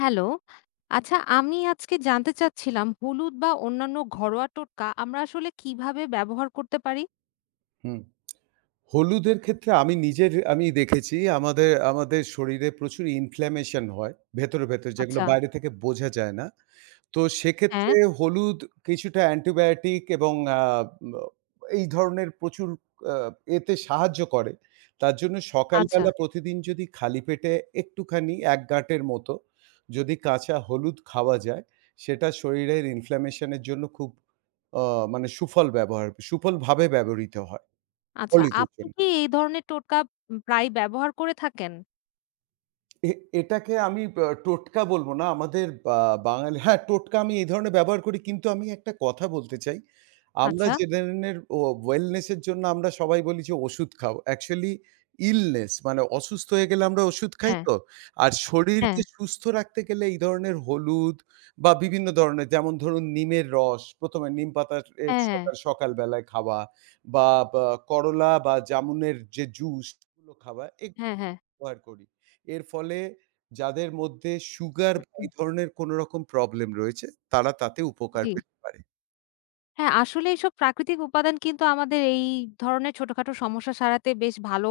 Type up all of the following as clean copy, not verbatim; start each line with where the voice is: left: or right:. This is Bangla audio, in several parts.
left: হ্যালো। আচ্ছা, আমি আজকে জানতে চাচ্ছিলাম হলুদ বা অন্যান্য ঘরোয়া টোটকা আমরা আসলে কিভাবে ব্যবহার করতে পারি?
right: হুম। হলুদের ক্ষেত্রে আমি দেখেছি আমাদের আমাদের শরীরে প্রচুর ইনফ্ল্যামেশন হয় ভেতরে যেগুলো
left: আচ্ছা,
right: বাইরে থেকে বোঝা যায় না। তো
left: হ্যাঁ,
right: সেক্ষেত্রে হলুদ কিছুটা অ্যান্টিবায়োটিক এবং আ ম এই ধরনের প্রচুর আ এতে সাহায্য করে। তার জন্য
left: আচ্ছা,
right: সকালবেলা প্রতিদিন যদি খালি পেটে একটুখানি ১ গাঁটের মতো যদি কাঁচা হলুদ খাওয়া যায়, সেটা শরীরের ইনফ্ল্যামেশন এর জন্য খুব আ মানে সুফলভাবে ব্যবহৃত হয়
left: আচ্ছা।
right: হলুদের
left: আপনি
right: জন্য।
left: কি এই ধরনের টোটকা প্রায় ব্যবহার করে থাকেন?
right: এ এটাকে আমি টোটকা বলব না। আমাদের বাঙালি, হ্যাঁ, টোটকা আমি এই ধরনের ব্যবহার করি। কিন্তু আমি একটা কথা বলতে চাই। আমরা
left: আচ্ছা।
right: যে ধরনের ওয়েলনেস এর জন্য আমরা সবাই বলি যে ওষুধ খাও। অ্যাকচুয়ালি ইলনেস মানে অসুস্থ হয়ে গেলে আমরা ওষুধ খাই
left: হ্যাঁ,
right: তো। আর
left: হ্যাঁ,
right: শরীরকে সুস্থ রাখতে গেলে এই ধরনের হলুদ বা বিভিন্ন ধরনের যেমন ধরুন নিমের রস প্রথম নিম পাতার এর
left: হ্যাঁ, হ্যাঁ,
right: সকাল সকাল বেলায় খাওয়া বা বা করলা বা জামুনের যে জুস গুলো খাওয়া
left: হ্যাঁ, হ্যাঁ।
right: ব্যবহার করি। এর ফলে যাদের মধ্যে সুগার বা এই
left: হুম,
right: ধরনের কোনো রকম প্রবলেম রয়েছে, তারা তাতে উপকার
left: জি।
right: পেতে পারে।
left: হ্যাঁ, আসলে এইসব প্রাকৃতিক উপাদান কিন্তু আমাদের এই ধরনের ছোটখাটো সমস্যা সারাতে বেশ ভালো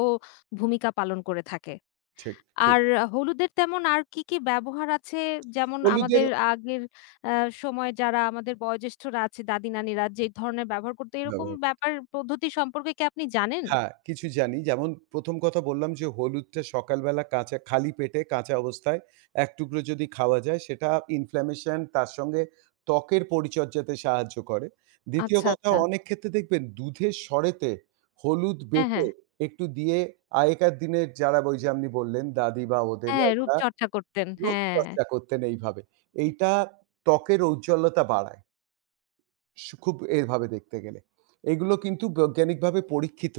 left: ভূমিকা পালন করে থাকে।
right: ঠিক, ঠিক।
left: আর হলুদের তেমন আর কি, কি ব্যবহার আছে? যেমন
right: হলুদের
left: আমাদের আগের আ সময় যারা আমাদের বয়োজ্যেষ্ঠরা আছে, দাদি-নানিরা যে ধরনের ব্যবহার করতো, এরকম
right: ব্যবহার করি।
left: ব্যাপার পদ্ধতি সম্পর্কে কি আপনি জানেন?
right: হ্যাঁ, কিছু জানি। যেমন প্রথম কথা বললাম যে হলুদটা সকালবেলা কাঁচা খালি পেটে কাঁচা অবস্থায় ১ টুকরো যদি খাওয়া যায় সেটা ইনফ্ল্যামেশন তার সঙ্গে ত্বকের পরিচর্যাতে সাহায্য করে। দ্বিতীয়
left: আচ্ছা,
right: কথা,
left: আচ্ছা।
right: অনেক ক্ষেত্রে দেখবেন দুধের সরেতে হলুদ
left: হ্যাঁ,
right: বেটে
left: হ্যাঁ।
right: একটু দিয়ে আগেকার দিনের যারা ওই যে আপনি বললেন দাদি বা ওদেরা
left: হ্যাঁ,
right: ওরা
left: রূপচর্চা করতেন। হ্যাঁ।
right: রূপচর্চা করতেন এইভাবে।
left: জি,
right: এইটা ত্বকের ঔজ্জ্বল্যতা বাড়ায়। খুব এভাবে দেখতে গেলে এগুলো কিন্তু বৈজ্ঞানিকভাবে পরীক্ষিত।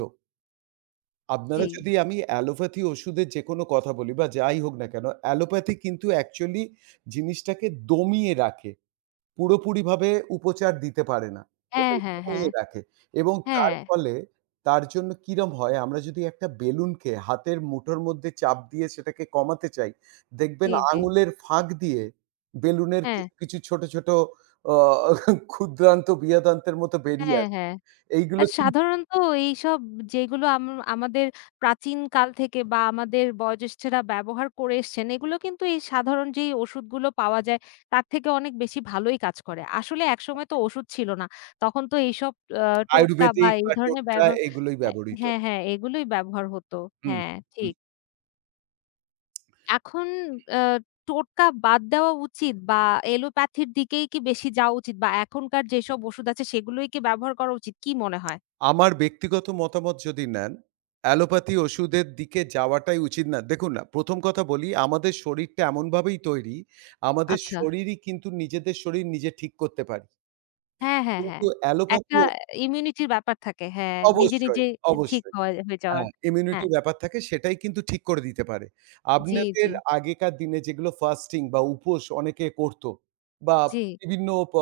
right: আপনারা
left: জি।
right: যদি আমি অ্যালোপ্যাথি ওষুধের যেকোনো কথা বলি বা যাই হোক না কেন, অ্যালোপ্যাথি কিন্তু অ্যাকচুয়ালি জিনিসটাকে দমিয়ে রাখে। পুরোপুরিভাবে উপচার দিতে পারে না।
left: হ্যাঁ,
right: সেটাকে
left: হ্যাঁ, হ্যাঁ।
right: কমিয়ে রাখে এবং তার
left: হ্যাঁ।
right: ফলে তার জন্য কিরম হয়, আমরা যদি একটা বেলুনকে হাতের মুঠোর মধ্যে চাপ দিয়ে সেটাকে কমাতে চাই, দেখবেন
left: জি, জি।
right: আঙুলের ফাঁক দিয়ে বেলুনের
left: হ্যাঁ।
right: কিছু ছোট অ ক্ষুদ্রান্ত বৃহদান্তের মতো বেরিয়ে
left: হ্যাঁ,
right: আসে।
left: হ্যাঁ।
right: এইগুলো
left: আর
right: কিন্তু
left: সাধারণত এইসব যেগুলো আমাদের প্রাচীনকাল থেকে বা আমাদের বয়োজ্যেষ্ঠরা ব্যবহার করে এসছেন, এগুলো কিন্তু এই সাধারণ যেই ওষুধগুলো পাওয়া যায়, তার থেকে অনেক বেশি ভালোই কাজ করে। আসলে একসময় তো ওষুধ ছিল না। তখন তো এইসব আ টোটকা বা
right: আয়ুর্বেদিক
left: এই
right: বা
left: ধরনের
right: টোটকা
left: ব্যবহার
right: এগুলোই
left: আ
right: ব্যবহৃত।
left: হ্যাঁ, হ্যাঁ, এগুলোই ব্যবহার হতো।
right: হুম,
left: হ্যাঁ,
right: হুম।
left: ঠিক। এখন আ টোটকা বাদ দেওয়া উচিত বা এলোপ্যাথির দিকেই কি বেশি যাওয়া উচিত বা এখনকার যেসব ওষুধ আছে সেগুলোই কি ব্যবহার করা উচিত? কি মনে হয়?
right: আমার ব্যক্তিগত মতামত যদি নেন, অ্যালোপ্যাথি ওষুধের দিকে যাওয়াটাই উচিত না। দেখুন না, প্রথম কথা বলি, আমাদের শরীরটা এমনভাবেই তৈরি, আমাদের
left: আচ্ছা।
right: শরীরই কিন্তু নিজেদের শরীর নিজে ঠিক করতে পারি।
left: হ্যাঁ, হ্যাঁ, হ্যাঁ।
right: কিন্তু অ্যালোপ্যাথি
left: একটা
right: ও-
left: ইমিউনিটির ব্যাপার থাকে। হ্যাঁ, নিজে,
right: অবশ্যই,
left: নিজে ঠিক
right: অবশ্যই।
left: হওয়া হয়ে যাওয়ার।
right: হ্যাঁ, ইমিউনিটি
left: হ্যাঁ।
right: ব্যাপার থাকে সেটাই কিন্তু ঠিক করে দিতে পারে।
left: জি,
right: আপনাদের
left: জি,
right: আগেকার দিনে যেগুলো ফাস্টিং বা উপোস অনেকে করত বা
left: জি,
right: বিভিন্ন প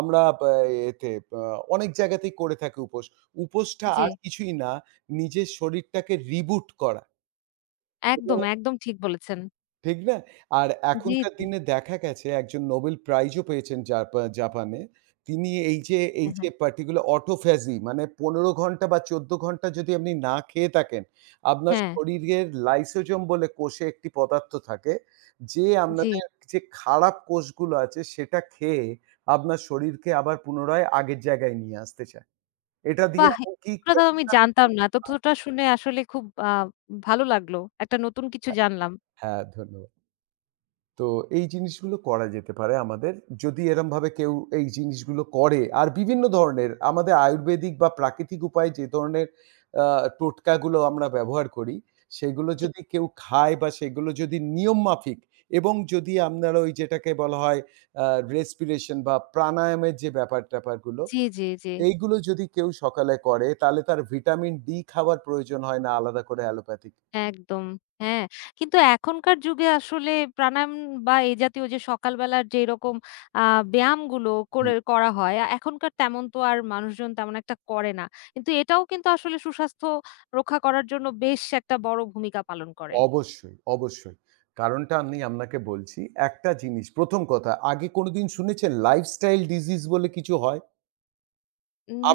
right: আমরা এতে আ অনেক জায়গাতেই করে থাকি উপোস। উপোসটা
left: জি।
right: আর কিছুই না, নিজের শরীরটাকে রিবুট করা এবং
left: একদম, একদম ঠিক বলেছেন।
right: ঠিক না? আর
left: জি,
right: এখনকার
left: জি।
right: দিনে দেখা গেছে একজন নোবেল প্রাইজও পেয়েছেন জাপানে। তিনি এই যে এই
left: হ্যাঁ,
right: যে
left: হ্যাঁ।
right: particular autophagy মানে ১৫ ঘন্টা বা ১৪ ঘন্টা যদি আপনি না খেয়ে থাকেন, আপনার
left: হ্যাঁ,
right: শরীরের লাইসোজোম বলে কোষে একটি পদার্থ থাকে, যে
left: জি।
right: আপনাদের যে খারাপ কোষগুলো আছে সেটা খেয়ে আপনার শরীরকে আবার পুনরায় আগের জায়গায় নিয়ে আসতে চায়। এটা দিয়ে
left: বাহ!
right: এমনকি
left: এগুলো তো আমি
right: ক্যান্সার
left: জানতাম না। তথ্যটা শুনে আসলে খুব ভালো লাগলো। একটা নতুন কিছু জানলাম।
right: হ্যাঁ, ধন্যবাদ। তো এই জিনিসগুলো করা যেতে পারে আমাদের। যদি এরমভাবে কেউ এই জিনিসগুলো করে আর বিভিন্ন ধরনের আমাদের আয়ুর্বেদিক বা প্রাকৃতিক উপায়ে যে ধরনের আ টোটকাগুলো আমরা ব্যবহার করি, সেগুলো
left: জি,
right: যদি কেউ খায় বা সেগুলো যদি নিয়ম মাফিক এবং যদি আপনারা ওই যেটাকে বলা হয় আ respiration বা প্রাণায়ামের যে ব্যাপার-ট্যাপারগুলো,
left: জি, জি, জি।
right: এইগুলো যদি কেউ সকালে করে তাহলে তার ভিটামিন ডি খাওয়ার প্রয়োজন হয় না আলাদা করে অ্যালোপ্যাথিক।
left: একদম। হ্যাঁ, কিন্তু এখনকার যুগে আসলে প্রাণায়াম বা এই জাতীয় যে সকালবেলার যেরকম আ ব্যায়ামগুলো করা হয়, এখনকার তেমন তো আর মানুষজন তেমন একটা করে না। কিন্তু এটাও কিন্তু আসলে সুস্বাস্থ্য রক্ষা করার জন্য বেশ একটা বড় ভূমিকা পালন করে।
right: অবশ্যই, অবশ্যই। কারণটা আমি আপনাকে বলছি। একটা জিনিস, প্রথম কথা, আগে কোনদিন শুনেছেন লাইফস্টাইল ডিজিজ বলে কিছু হয়?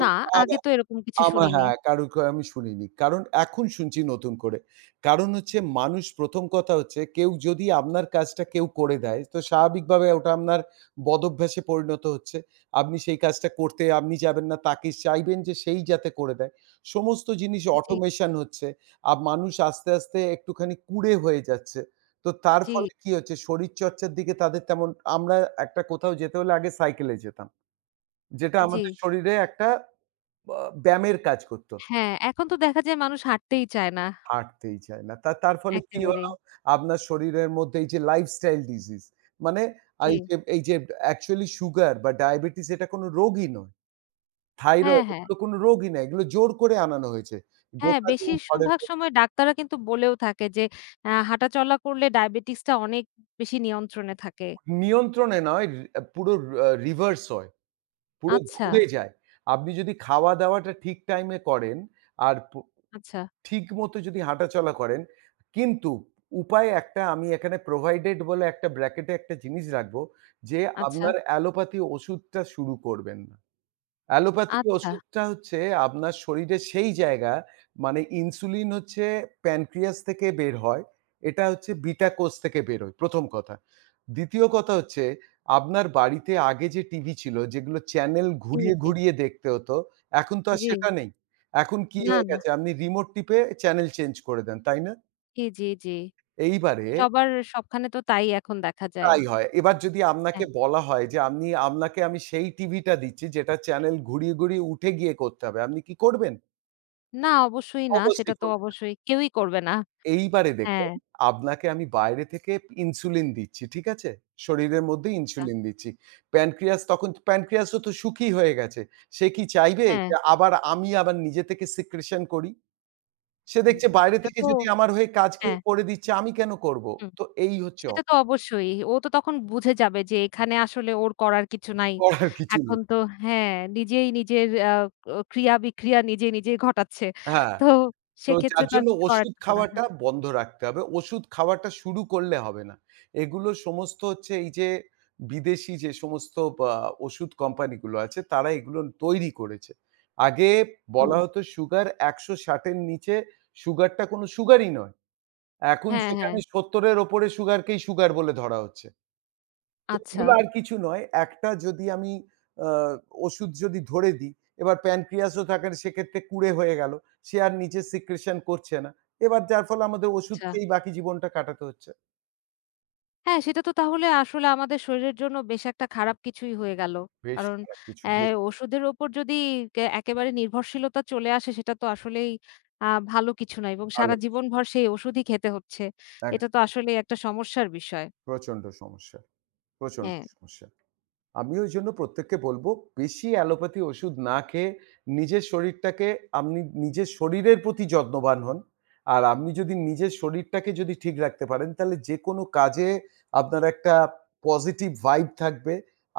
left: না,
right: আম
left: আগে তো এরকম কিছু
right: আমার,
left: শুনিনি।
right: হ্যাঁ, কারো ক আমি শুনিনি। কারণ এখন শুনছি নতুন করে। কারণ হচ্ছে মানুষ প্রথম কথা হচ্ছে কেউ যদি আপনার কাজটা কেউ করে দেয়, তো স্বাভাবিকভাবে ওটা আপনার বদভ্যাসে পরিণত হচ্ছে। আপনি সেই কাজটা করতে আপনি যাবেন না, তাকে চাইবেন যে সেই যাতে করে দেয়। সমস্ত জিনিস
left: জি,
right: অটোমেশন হচ্ছে। আর মানুষ আস্তে একটুখানি কুঁড়ে হয়ে যাচ্ছে। তো তার
left: জি,
right: ফলে কি হচ্ছে শরীরচর্চার দিকে তাদের তেমন আমরা একটা কোথাও যেতে হলে আগে সাইকেলে যেতাম। যেটা
left: জি।
right: আমাদের শরীরে একটা আ ব্যায়ামের কাজ করত।
left: হ্যাঁ, এখন তো দেখা যায় মানুষ হাঁটতেই চায় না
right: হাঁটতেই চায় না। তা তার ফলে কি হলো?
left: একেবারেই।
right: আপনার শরীরের মধ্যে এই যে লাইফস্টাইল ডিজিজ মানে এই
left: জি।
right: যে এই যে অ্যাকচুয়ালি সুগার বা ডায়াবেটিস এটা কোনো রোগই নয়।
left: হ্যাঁ,
right: থাইরয়েড
left: হ্যাঁ।
right: এগুলো কোনো রোগই না। এগুলো জোর করে আনানো হয়েছে।
left: হ্যাঁ,
right: গোটা দিন ঘরের
left: বেশিরভাগ সময় ডাক্তাররা কিন্তু বলেও থাকে যে, হাঁটাচলা করলে ডায়াবেটিক্সটা অনেক বেশি নিয়ন্ত্রণে থাকে।
right: নিয়ন্ত্রণে নয়, পুরো রিভার্স হয়। পুরো
left: আচ্ছা,
right: ঘুরে যায়। আপনি যদি খাওয়া-দাওয়াটা ঠিক টাইমে করেন আর
left: আচ্ছা,
right: ঠিকমতো যদি হাঁটাচলা করেন। কিন্তু উপায় একটা আমি এখানে প্রোভাইডেড বলে একটা ব্র্যাকেটে একটা জিনিস রাখবো যে,
left: আচ্ছা,
right: আপনার অ্যালোপ্যাথি ওষুধটা শুরু করবেন না। অ্যালোপ্যাথি
left: আচ্ছা।
right: ওষুধটা হচ্ছে আপনার শরীরে সেই জায়গা মানে ইনসুলিন হচ্ছে প্যানক্রিয়াস থেকে বের হয়। এটা হচ্ছে বিটা কোষ থেকে বেরোয়, প্রথম কথা। দ্বিতীয় কথা হচ্ছে আপনার বাড়িতে আগে যে টিভি ছিল যেগুলো চ্যানেল
left: জি,
right: ঘুরিয়ে,
left: জি,
right: ঘুরিয়ে দেখতে হতো, এখন তো আর
left: জি।
right: সেটা নেই। এখন কি
left: না,
right: হয়ে
left: না।
right: গেছে আপনি রিমোট টিপে চ্যানেল চেঞ্জ করে দেন, তাই না?
left: জি, জি, জি।
right: এইবারে
left: সবার সবখানে তো তাই এখন দেখা যায়।
right: তাই হয়। এবার যদি আপনাকে
left: হ্যাঁ।
right: বলা হয় যে আপনি আপনাকে আমি সেই টিভিটা দিচ্ছি যেটা চ্যানেল ঘুরিয়ে ঘুরিয়ে উঠে গিয়ে করতে হবে, আপনি কি করবেন?
left: না, অবশ্যই না। সেটা
right: অবশ্যই
left: তো
right: করবেন।
left: অবশ্যই। কেউই করবে না।
right: এইবারে
left: হ্যাঁ,
right: দেখুন, আপনাকে আমি বাইরে থেকে ইনসুলিন দিচ্ছি। ঠিক আছে? শরীরের মধ্যে
left: আ
right: ইনসুলিন দিচ্ছি। প্যানক্রিয়াসও তো সুখী হয়ে গেছে। সে কি চাইবে
left: হ্যাঁ।
right: যে আমি আবার নিজে থেকে সিক্রেশন করি? সে দেখছে
left: হুম,
right: বাইরে
left: সেটা
right: থেকে
left: তো
right: যদি আমার হয়ে কাজ কেউ
left: হ্যাঁ,
right: করে দিচ্ছে আমি কেন করব?
left: হুম।
right: তো এই হচ্ছে
left: সেটা তো অবশ্যই। ও তো তখন বুঝে যাবে যে এখানে আসলে ওর করার কিছু নাই।
right: করার কিছু
left: এখন
right: নেই।
left: তো হ্যাঁ, নিজেই নিজের ক্রিয়া-বিক্রিয়া নিজেই ঘটাচ্ছে।
right: হ্যাঁ।
left: তো
right: তো
left: সেক্ষেত্রে
right: যার
left: তো আর
right: জন্য
left: কিছু করার
right: ওষুধ
left: থাকবে না।
right: খাওয়াটা
left: হ্যাঁ,
right: বন্ধ রাখতে হবে। ওষুধ খাওয়াটা শুরু করলে হবে না। এগুলো সমস্ত হচ্ছে এই যে বিদেশি যে সমস্ত বা ওষুধ কোম্পানিগুলো আছে তারা এগুলো তৈরি করেছে। আগে
left: জি।
right: বলা হতো সুগার ১৬০ এর নিচে সুগারটা কোনো সুগারই নয়। এখন
left: হ্যাঁ, হ্যাঁ।
right: সেখানে ৭০ এর ওপরে সুগারকেই সুগার বলে ধরা হচ্ছে। তো
left: আচ্ছা,
right: এগুলো আর কিছু নয়। একটা যদি আমি আ ওষুধ যদি ধরে দিই, এবার প্যানক্রিয়াস ও থাকে সেক্ষেত্রে কুঁড়ে হয়ে গেল। সে আর নিচে সিক্রেশন করছে না। এবার যার ফলে আমাদের ওষুধ
left: আচ্ছা।
right: খেয়েই বাকি জীবনটা কাটাতে হচ্ছে।
left: হ্যাঁ, সেটা তো তাহলে আসলে আমাদের শরীরের জন্য বেশ একটা খারাপ কিছুই হয়ে গেল।
right: বেশ
left: কারণ
right: খারাপ কিছু,
left: অ্যা
right: বেশ
left: ওষুধের ওপর যদি কে একেবারে নির্ভরশীলতা চলে আসে সেটা তো আসলেই আ ভালো কিছু না এবং
right: ভালো।
left: সারা জীবনভর সেই ওষুধই খেতে হচ্ছে।
right: এক
left: এটা তো আসলেই একটা সমস্যার বিষয়।
right: প্রচন্ড সমস্যা, প্রচন্ড
left: হ্যাঁ,
right: সমস্যা। আমি ওই জন্য প্রত্যেককে বলব, বেশি অ্যালোপ্যাথি ওষুধ না খেয়ে নিজের শরীরটাকে আপনি নিজের শরীরের প্রতি যত্নবান হন। আর আপনি যদি নিজের শরীরটাকে যদি ঠিক রাখতে পারেন, তাহলে যেকোনো কাজে আপনার একটা পজিটিভ ভাইব থাকবে।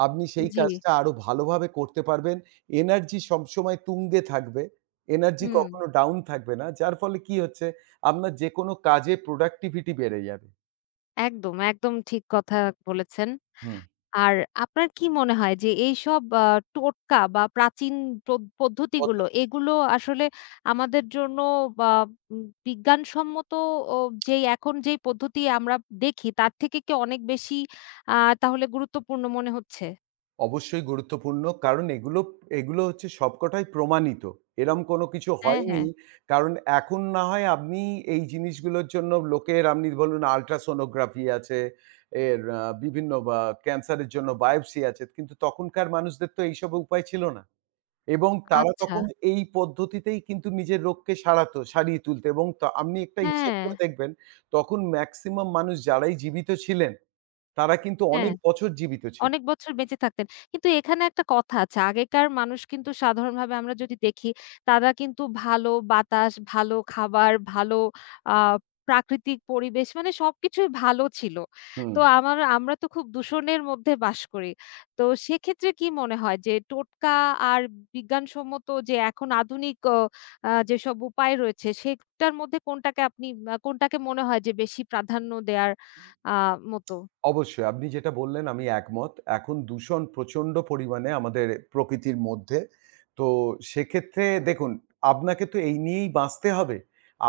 right: আপনি সেই
left: জি।
right: কাজটা আরো ভালোভাবে করতে পারবেন। এনার্জি সবসময় তুঙ্গে থাকবে। এনার্জি
left: হুম,
right: কখনো ডাউন থাকবে না। যার ফলে কি হচ্ছে, আপনার যেকোনো কাজে প্রোডাক্টিভিটি বেড়ে যাবে।
left: একদম, একদম ঠিক কথা বলেছেন।
right: হুম।
left: আর আপনার কি মনে হয় যে এইসব টোটকা বা প্রাচীন পদ্ধতিগুলো এগুলো আসলে আমাদের জন্য বা বিজ্ঞানসম্মত ও এখন যেই পদ্ধতি আমরা দেখি তার থেকে কি অনেক বেশি আ তাহলে গুরুত্বপূর্ণ মনে হচ্ছে?
right: অবশ্যই গুরুত্বপূর্ণ। এগুলো হচ্ছে সবকটাই প্রমাণিত। এরম কোনো কিছু
left: হ্যাঁ, হ্যাঁ।
right: হয়নি। কারণ এখন না হয় আপনি এই জিনিসগুলোর জন্য লোকের আপনি বলুন আল্ট্রাসোনোগ্রাফি আছে, এর বিভিন্ন ক্যান্সারের জন্য বায়োপসি আছে। কিন্তু তখনকার মানুষদের তো এইসব উপায় ছিল না। এবং তারা
left: আচ্ছা।
right: তখন এই পদ্ধতিতেই কিন্তু নিজের রোগকে সারিয়ে তুলত এবং তা আপনি একটা হিসেব
left: হ্যাঁ,
right: করে দেখবেন, তখন মেক্সিমাম মানুষ যারাই জীবিত ছিলেন, তারা কিন্তু অনেক
left: হ্যাঁ।
right: বছর জীবিত ছিল।
left: অনেক বছর বেঁচে থাকতেন। কিন্তু এখানে একটা কথা আছে। আগেকার মানুষ কিন্তু সাধারণভাবে আমরা যদি দেখি, তারা কিন্তু ভালো বাতাস, ভালো খাবার, ভালো আ প্রাকৃতিক পরিবেশ মানে সবকিছুই ভালো ছিল।
right: হুম।
left: তো আমার আমরা তো খুব দূষণের মধ্যে বাস করি। তো সেক্ষেত্রে কি মনে হয় যে টোটকা আর বিজ্ঞানসম্মত যে এখন আধুনিক যেসব উপায় রয়েছে, সেটার মধ্যে কোনটাকে আপনি কোনটাকে মনে হয় যে বেশি প্রাধান্য দেয়ার আ মতো?
right: অবশ্যই। আপনি যেটা বললেন আমি একমত। এখন দূষণ প্রচণ্ড পরিমাণে আমাদের প্রকৃতির মধ্যে। তো সেক্ষেত্রে দেখুন আপনাকে তো এই নিয়েই বাঁচতে হবে।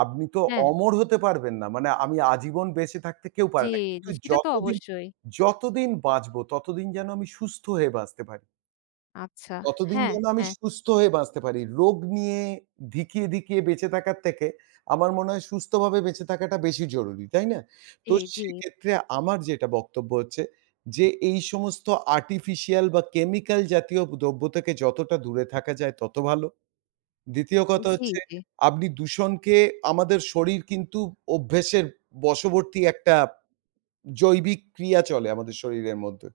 right: আপনি তো
left: হ্যাঁ।
right: অমর হতে পারবেন না। মানে আমি আজীবন বেঁচে থাকতে কেউ
left: জি,
right: পারে না। কিন্তু
left: জি, সেটা তো অবশ্যই।
right: যতদিন বাঁচবো ততদিন যেন আমি সুস্থ হয়ে বাঁচতে পারি।
left: আচ্ছা।
right: ততদিন
left: হ্যাঁ,
right: যেন আমি
left: হ্যাঁ।
right: সুস্থ হয়ে বাঁচতে পারি। রোগ নিয়ে ধিকিয়ে বেঁচে থাকার থেকে আমার মনে হয় সুস্থভাবে বেঁচে থাকাটা বেশি জরুরি, তাই না?
left: জি,
right: তো
left: জি,
right: সেক্ষেত্রে আমার যেটা বক্তব্য হচ্ছে যে এই সমস্ত আর্টিফিশিয়াল বা কেমিক্যাল জাতীয় দ্রব্য থেকে যতটা দূরে থাকা যায় তত ভালো। দ্বিতীয় কথা
left: জি,
right: হচ্ছে
left: জি,
right: আপনি দূষণকে আমাদের শরীর কিন্তু অভ্যাসের বশবর্তী একটা জৈবিক ক্রিয়া চলে আমাদের শরীরের মধ্যে।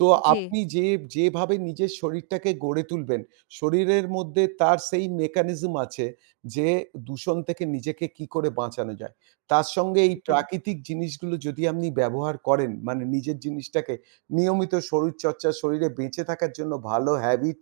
right: তো
left: জি।
right: আপনি যে যেভাবে নিজের শরীরটাকে গড়ে তুলবেন, শরীরের মধ্যে তার সেই মেকানিজম আছে যে দূষণ থেকে নিজেকে কি করে বাঁচানো যায়। তার সঙ্গে এই
left: বুঝলাম।
right: প্রাকৃতিক জিনিসগুলো যদি আপনি ব্যবহার করেন, মানে নিজের জিনিসটাকে নিয়মিত শরীরচর্চা, শরীরে বেঁচে থাকার জন্য ভালো হ্যাবিট,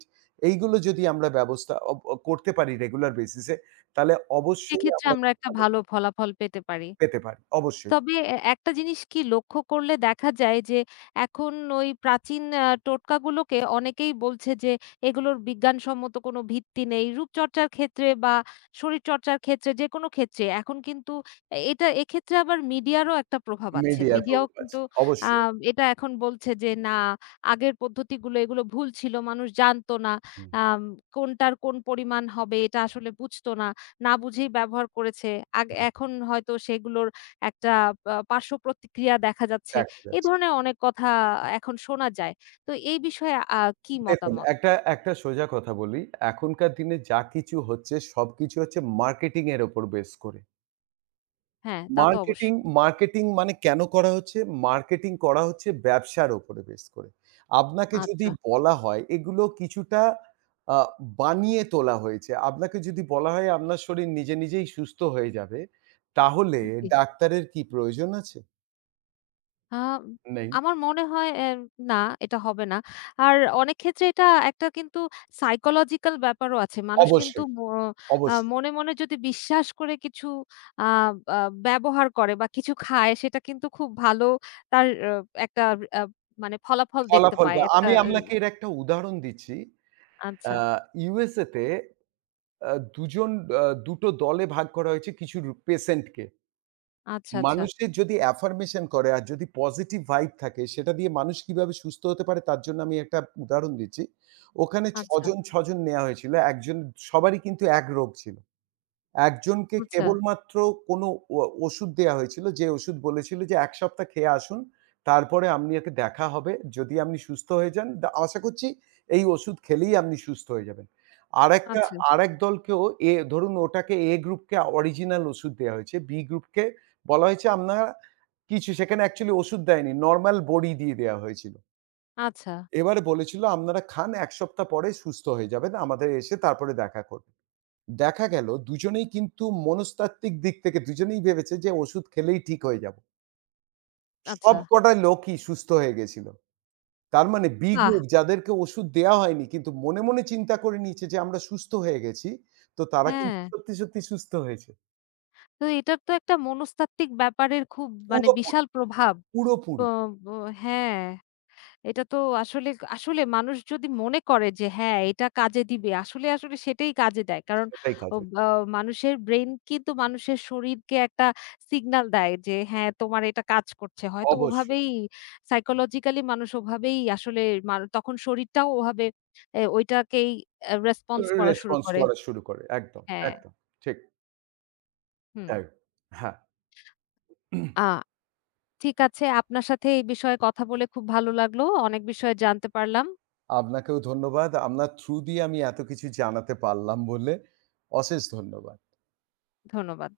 right: এইগুলো যদি আমরা ব্যবস্থা অব অ করতে পারি রেগুলার বেসিসে তাহলে অবশ্যই
left: সেক্ষেত্রে
right: আমরা
left: আমরা
right: খুব
left: একটা
right: ভালো
left: ভালো ফলাফল পেতে পারি।
right: পেতে পারি। অবশ্যই।
left: তবে একটা জিনিস কি লক্ষ্য করলে দেখা যায় যে, এখন ওই প্রাচীন টোটকাগুলোকে অনেকেই বলছে যে, এগুলোর বিজ্ঞানসম্মত কোনো ভিত্তি নেই। রূপচর্চার ক্ষেত্রে বা শরীরচর্চার ক্ষেত্রে যেকোনো ক্ষেত্রে এখন কিন্তু এটা এক্ষেত্রে আবার মিডিয়ারও একটা প্রভাব আছে।
right: মিডিয়ার
left: মিডিয়াও
right: প্রভাব আছে।
left: কিন্তু আ
right: অবশ্যই।
left: এটা এখন বলছে যে, না আগের পদ্ধতিগুলো এগুলো ভুল ছিল। মানুষ জানতো না।
right: হুম,
left: আম কোনটার কোন পরিমাণ হবে এটা আসলে বুঝতো না। না বুঝেই ব্যবহার করেছে।
right: হুম।
left: এখন হয়তো সেগুলোর একটা পার্শ্ব প্রতিক্রিয়া দেখা যাচ্ছে।
right: দেখা
left: এই
right: যাচ্ছে।
left: ধরনের অনেক কথা এখন শোনা যায়। তো এই বিষয়ে কি
right: দেখুন,
left: মতামত?
right: একটা একটা সোজা কথা বলি। এখনকার দিনে যা কিছু হচ্ছে সবকিছু হচ্ছে মার্কেটিং এর উপর বেস করে।
left: হ্যাঁ, তা তো
right: মার্কেটিং,
left: অবশ্যই।
right: মার্কেটিং মানে কেন করা হচ্ছে? মার্কেটিং করা হচ্ছে ব্যবসার উপরে বেস করে। আপনাকে যদি
left: আচ্ছা,
right: বলা হয় এগুলো কিছুটা আ বানিয়ে তোলা হয়েছে। আপনাকে যদি বলা হয় আপনার শরীর নিজে নিজেই সুস্থ হয়ে যাবে, তাহলে
left: জি।
right: ডাক্তারের কি প্রয়োজন আছে?
left: আ
right: নেই।
left: আমার মনে হয় না, এটা হবে না। আর অনেক ক্ষেত্রে এটা একটা কিন্তু সাইকোলজিক্যাল ব্যাপারও আছে। মানুষ কিন্তু
right: অবশ্যই, অবশ্যই।
left: মনে যদি বিশ্বাস করে কিছু আ আ ব্যবহার করে বা কিছু খায় সেটা কিন্তু খুব ভালো তার একটা আ মানে ফলাফল দেখতে
right: ফলাফল
left: পায়।
right: বা
left: একটা
right: আমি আপনাকে এর একটা উদাহরণ দিচ্ছি। আ
left: আচ্ছা,
right: USA তে ২ জন ২ টো দলে ভাগ করা হয়েছে কিছু পেশেন্ট কে।
left: আচ্ছা, আচ্ছা।
right: মানুষের যদি এফার্মেশন করে আর যদি পজিটিভ ভাইব থাকে সেটা দিয়ে মানুষ কিভাবে সুস্থ হতে পারে তার জন্য আমি একটা উদাহরণ দিচ্ছি। ওখানে ৬
left: আচ্ছা,
right: জন ৬ জন নেয়া হয়েছিল। সবারই কিন্তু এক রোগ ছিল। একজনকে
left: আচ্ছা,
right: কেবলমাত্র কোনো ও ওষুধ দেয়া হয়েছিল। যে ওষুধ বলেছিল যে ১ সপ্তাহ খেয়ে আসুন। তারপরে আপনাকে দেখা হবে। যদি আপনি সুস্থ হয়ে যান, আশা করছি এই ওষুধ খেলেই আপনি সুস্থ হয়ে যাবেন। আরেকটা
left: আচ্ছা,
right: আরেক দলকেও ধরুন ওটাকে A গ্রুপকে অরিজিনাল ওষুধ দেয়া হয়েছে। B গ্রুপকে বলা হয়েছে আপনারা কিছু সেখানে অ্যাকচুয়ালি ওষুধ দেয়নি। নরমাল বড়ি দিয়ে দেয়া হয়েছিল।
left: আচ্ছা,
right: এবারে বলেছিল আপনারা খান ১ সপ্তাহ পরে সুস্থ হয়ে যাবেন। আমাদের এসে তারপরে দেখা করবেন। দেখা গেল দুজনেই কিন্তু মনস্তাত্ত্বিক দিক থেকে দুজনেই ভেবেছে যে ওষুধ খেলেই ঠিক হয়ে যাব।
left: আচ্ছা।
right: সবকটা লোকই সুস্থ হয়ে গেছিল। তার মানে বি
left: বাহ!
right: গ্রুপ যাদেরকে ওষুধ দেয়া হয়নি কিন্তু মনে চিন্তা করে নিয়েছে যে আমরা সুস্থ হয়ে গেছি। তো তারা
left: হ্যাঁ,
right: কিন্তু সত্যি সুস্থ হয়েছে।
left: তো এটার তো একটা মনস্তাত্ত্বিক ব্যাপারের খুব মানে
right: পুরোপুরি,
left: বিশাল প্রভাব। তো
right: পুরোপুরি
left: ব হ্যাঁ। এটা তো আসলে, আসলে মানুষ যদি মনে করে যে হ্যাঁ, এটা কাজে দিবে, আসলে, আসলে সেটাই কাজে দেয়। কারণ
right: এটাই
left: ও
right: কাজে।
left: আ মানুষের ব্রেইন কিন্তু মানুষের শরীরকে একটা সিগন্যাল দেয় যে হ্যাঁ, তোমার এটা কাজ করছে। হয়তো
right: অবশ্যই।
left: ওভাবেই সাইকোলজিক্যালি মানুষ ওভাবেই আসলে তখন শরীরটাও ওভাবে ওইটাকেই
right: তো
left: রেসপন্স করা শুরু
right: রেসপন্স
left: করে।
right: করা শুরু করে।
left: হ্যাঁ,
right: একদম ঠিক।
left: হুম।
right: তাই। হ্যাঁ,
left: আ ঠিক আছে, আপনার সাথে এই বিষয়ে কথা বলে খুব ভালো লাগলো। অনেক বিষয় জানতে পারলাম।
right: আপনাকেও ধন্যবাদ। আপনার থ্রু দিয়ে আমি এত কিছু জানাতে পারলাম বলে অশেষ ধন্যবাদ।
left: ধন্যবাদ।